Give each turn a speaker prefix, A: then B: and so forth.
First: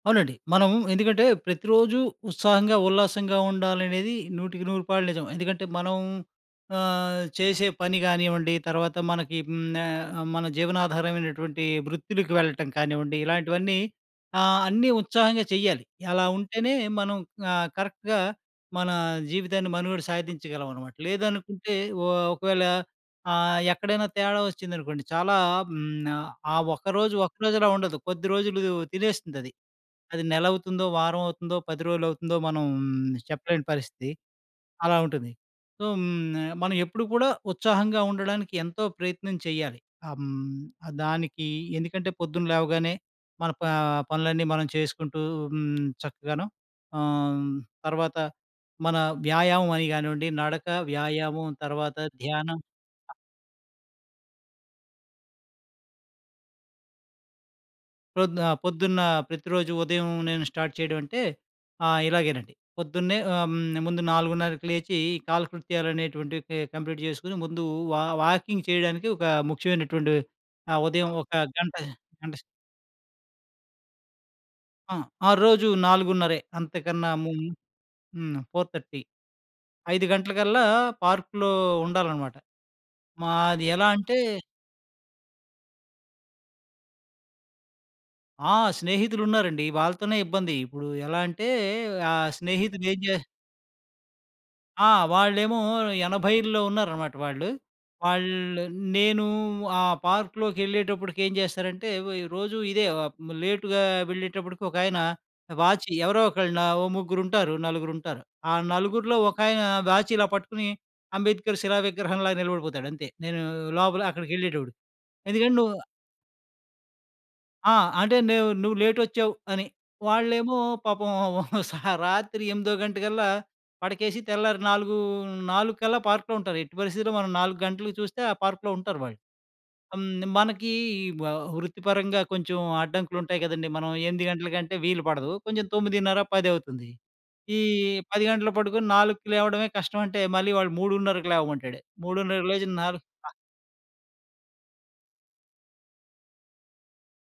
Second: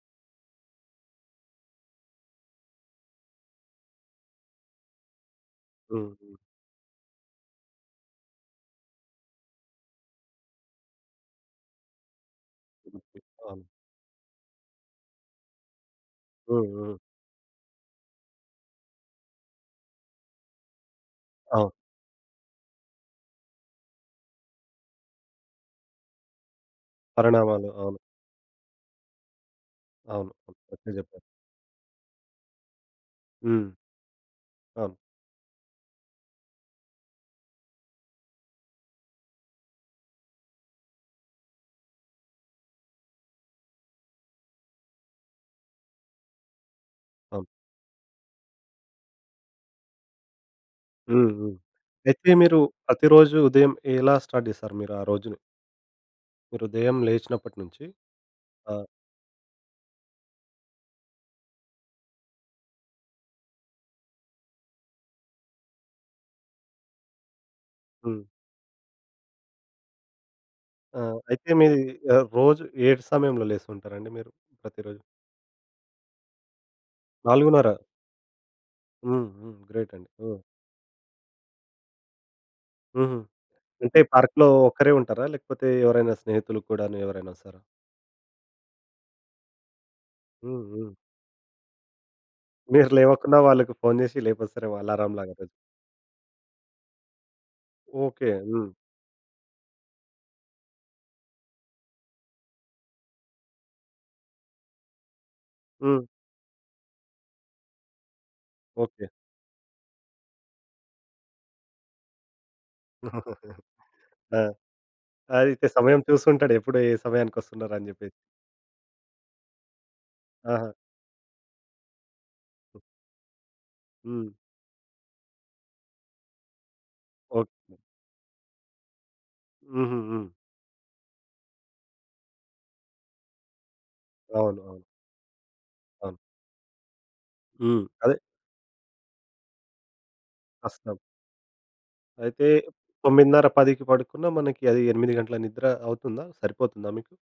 A: అవునండి. మనము ఎందుకంటే ప్రతిరోజూ ఉత్సాహంగా ఉల్లాసంగా ఉండాలనేది నూటికి నూరుపాళ్లు నిజం. ఎందుకంటే మనం
B: హుహు.
A: ఆహ్, చేసే పని కానివ్వండి. తర్వాత మనకి హ్మ్, ఆహ్, మన జీవనాధారమైనటువంటి వృత్తులకు వెళ్ళటం కానివ్వండి.
B: వృత్తి. అవును.
A: ఇలాంటివన్నీ ఆహ్, అన్నీ ఉత్సాహంగా చెయ్యాలి. ఎలా ఉంటేనే
B: హుహు.
A: మనం ఆహ్, కరెక్ట్‌గా మన జీవితాన్ని మనుగడ సాధించగలం అన్నమాట.
B: అవును.
A: లేదనుకుంటే ఓ ఒకవేళ ఆహ్, ఎక్కడైనా తేడా వచ్చిందనుకోండి, చాలా హ్, ఆ ఒక్కరోజు ఒక్కరోజులా
B: పరిణామాలు
A: ఉండదు.
B: అవును.
A: కొద్ది రోజులు తినేస్తుందది. అది
B: అవును.
A: నెలవుతుందో,
B: కరెక్ట్‌గా చెప్పారు.
A: వారం అవుతుందో 10 రోజులవుతుందో మనం చెప్పలేని
B: హ్మ్.
A: పరిస్థితి.
B: అవును.
A: అలా ఉంటుంది. సో, హ్మ్, న మనం ఎప్పుడు కూడా ఉత్సాహంగా ఉండడానికి ఎంతో ప్రయత్నం చేయాలి. ఆహ్, హ్మ్, దానికి ఎందుకంటే పొద్దున లేవగానే మన ప పనులన్నీ మనం చేసుకుంటూ హ్మ్, చక్కగాను
B: అవును.
A: ఆహ్, తర్వాత మన వ్యాయామం అని కానివ్వండి. నడక,
B: హుహు.
A: వ్యాయామం తర్వాత
B: అయితే మీరు
A: ధ్యానం.
B: ప్రతిరోజు ఉదయం ఎలా స్టార్ట్ చేస్తారు మీరు ఆ రోజుని? మీరు ఉదయం లేచినప్పటినుంచి
A: ప్రొద్దు ఆహ్,
B: ఆ!
A: పొద్దున్న ప్రతిరోజు ఉదయం నేను స్టార్ట్ చేయడం అంటే, ఆహ్, ఇలాగేనండి. పొద్దున్నే ఆహ్, హ్మ్, ముందు 4:30కి లేచి కాలకృత్యాలు అనేటువంటివి కె కంప్లీట్ చేసుకొని ముందు వా
B: హ్మ్.
A: వాకింగ్ చేయడానికి ఒక ముఖ్యమైనటువంటి ఆహ్,
B: ఆ!
A: ఉదయం ఒక
B: అయితే
A: గంట
B: మీది ఆహ్,
A: గంటసే
B: రోజు ఏడు సమయంలో లేస్తుంటారండి మీరు.
A: ఆ!
B: ప్రతిరోజు.
A: ఆ! రోజు నాలుగున్నరే. అంతకన్నా ముందు
B: 4:30
A: హ్మ్. 4:30
B: హ్మ్. హ్మ్. గ్రేట్
A: 5
B: అండి. హ్మ్.
A: గంటలకల్లా పార్క్‌లో ఉండాలన్నమాట.
B: హుహు.
A: మాది ఎలా
B: అంటే
A: అంటే
B: పార్క్‌లో ఒక్కరే ఉంటారా? లేకపోతే ఎవరైనా స్నేహితులు కూడాను ఎవరైనొస్తారా?
A: ఆ! స్నేహితులున్నారండి. వాళ్ళతోనే ఇబ్బంది.
B: హ్మ్,
A: ఇప్పుడు
B: హ్మ్.
A: ఎలా అంటే ఆ
B: మీరు
A: స్నేహితుడేం చే
B: లేవకున్నా వాళ్ళకి ఫోన్ చేసి లేపిస్తారేమో
A: ఆ!
B: అలారంలాగా రోజు.
A: వాళ్ళేమో 80ల్లో ఉన్నారన్నమాట వాళ్ళు.
B: ఓకే.
A: వాళ్ళు
B: హ్మ్.
A: నేను ఆ పార్క్‌లోకెళ్ళేటప్పటికి ఏం చేస్తారంటే, వ రోజు ఇదే లేటుగా వెళ్ళేటప్పటికి ఒకాయన వాచి
B: హ్మ్.
A: ఎవరో ఒకళ్ళు, ఓ ముగ్గురుంటారు. నలుగురుంటారు. ఆ
B: ఓకే.
A: నలుగురిలో ఒకాయన వాచ్ ఇలా పట్టుకుని అంబేద్కర్ శిలా విగ్రహంలాగా నిలబడిపోతాడంతే. నేను లోపల
B: ఆ!
A: అక్కడికెళ్ళేటప్పుడు.
B: ఆ!
A: ఎందుకంటే
B: ఇంత
A: నువ్వు
B: సమయం చూస్తుంటాడు, ఎప్పుడు ఏ సమయానికి
A: ఆ!
B: వస్తున్నారు అని చెప్పేసి.
A: అంటే నువ్వు, నువ్వు లేటోచ్చావు అని. వాళ్ళేమో
B: ఆహా!
A: పాపం సా రాత్రి ఎనిమిదో గంటకల్లా పడకేసి,
B: హ్మ్.
A: తెల్లారి నాలుగు 4 పార్క్‌లో ఉంటారు. ఎట్టి పరిస్థితిలో మనం 4
B: ఓకే.
A: గంటలకి చూస్తే ఆ పార్క్‌లో ఉంటారు వాళ్ళు. ఆహ్, హ్మ్,
B: హుహుహు.
A: మనకి వ వృత్తిపరంగా కొంచెం అడ్డంకులు ఉంటాయి కదండీ! మనం 8 గంటల
B: అవును.
A: కంటే
B: అవును.
A: వీలుపడదు. కొంచెం
B: అవును.
A: 9:30 పదవుతుంది. ఈ
B: హ్మ్. అదే!
A: 10 గంటలకు పడుకొని 4కి లేవడమే కష్టం అంటే మళ్ళీ వాడు
B: అస్సలు.
A: 3:30కి లేవమంటాడు.
B: అయితే
A: 3:30కి లేచి 4 ఆ!
B: 9:30, 10కి పడుకున్నా మనకి అది 8 గంటల నిద్ర అవుతుందా, సరిపోతుందా మీకు?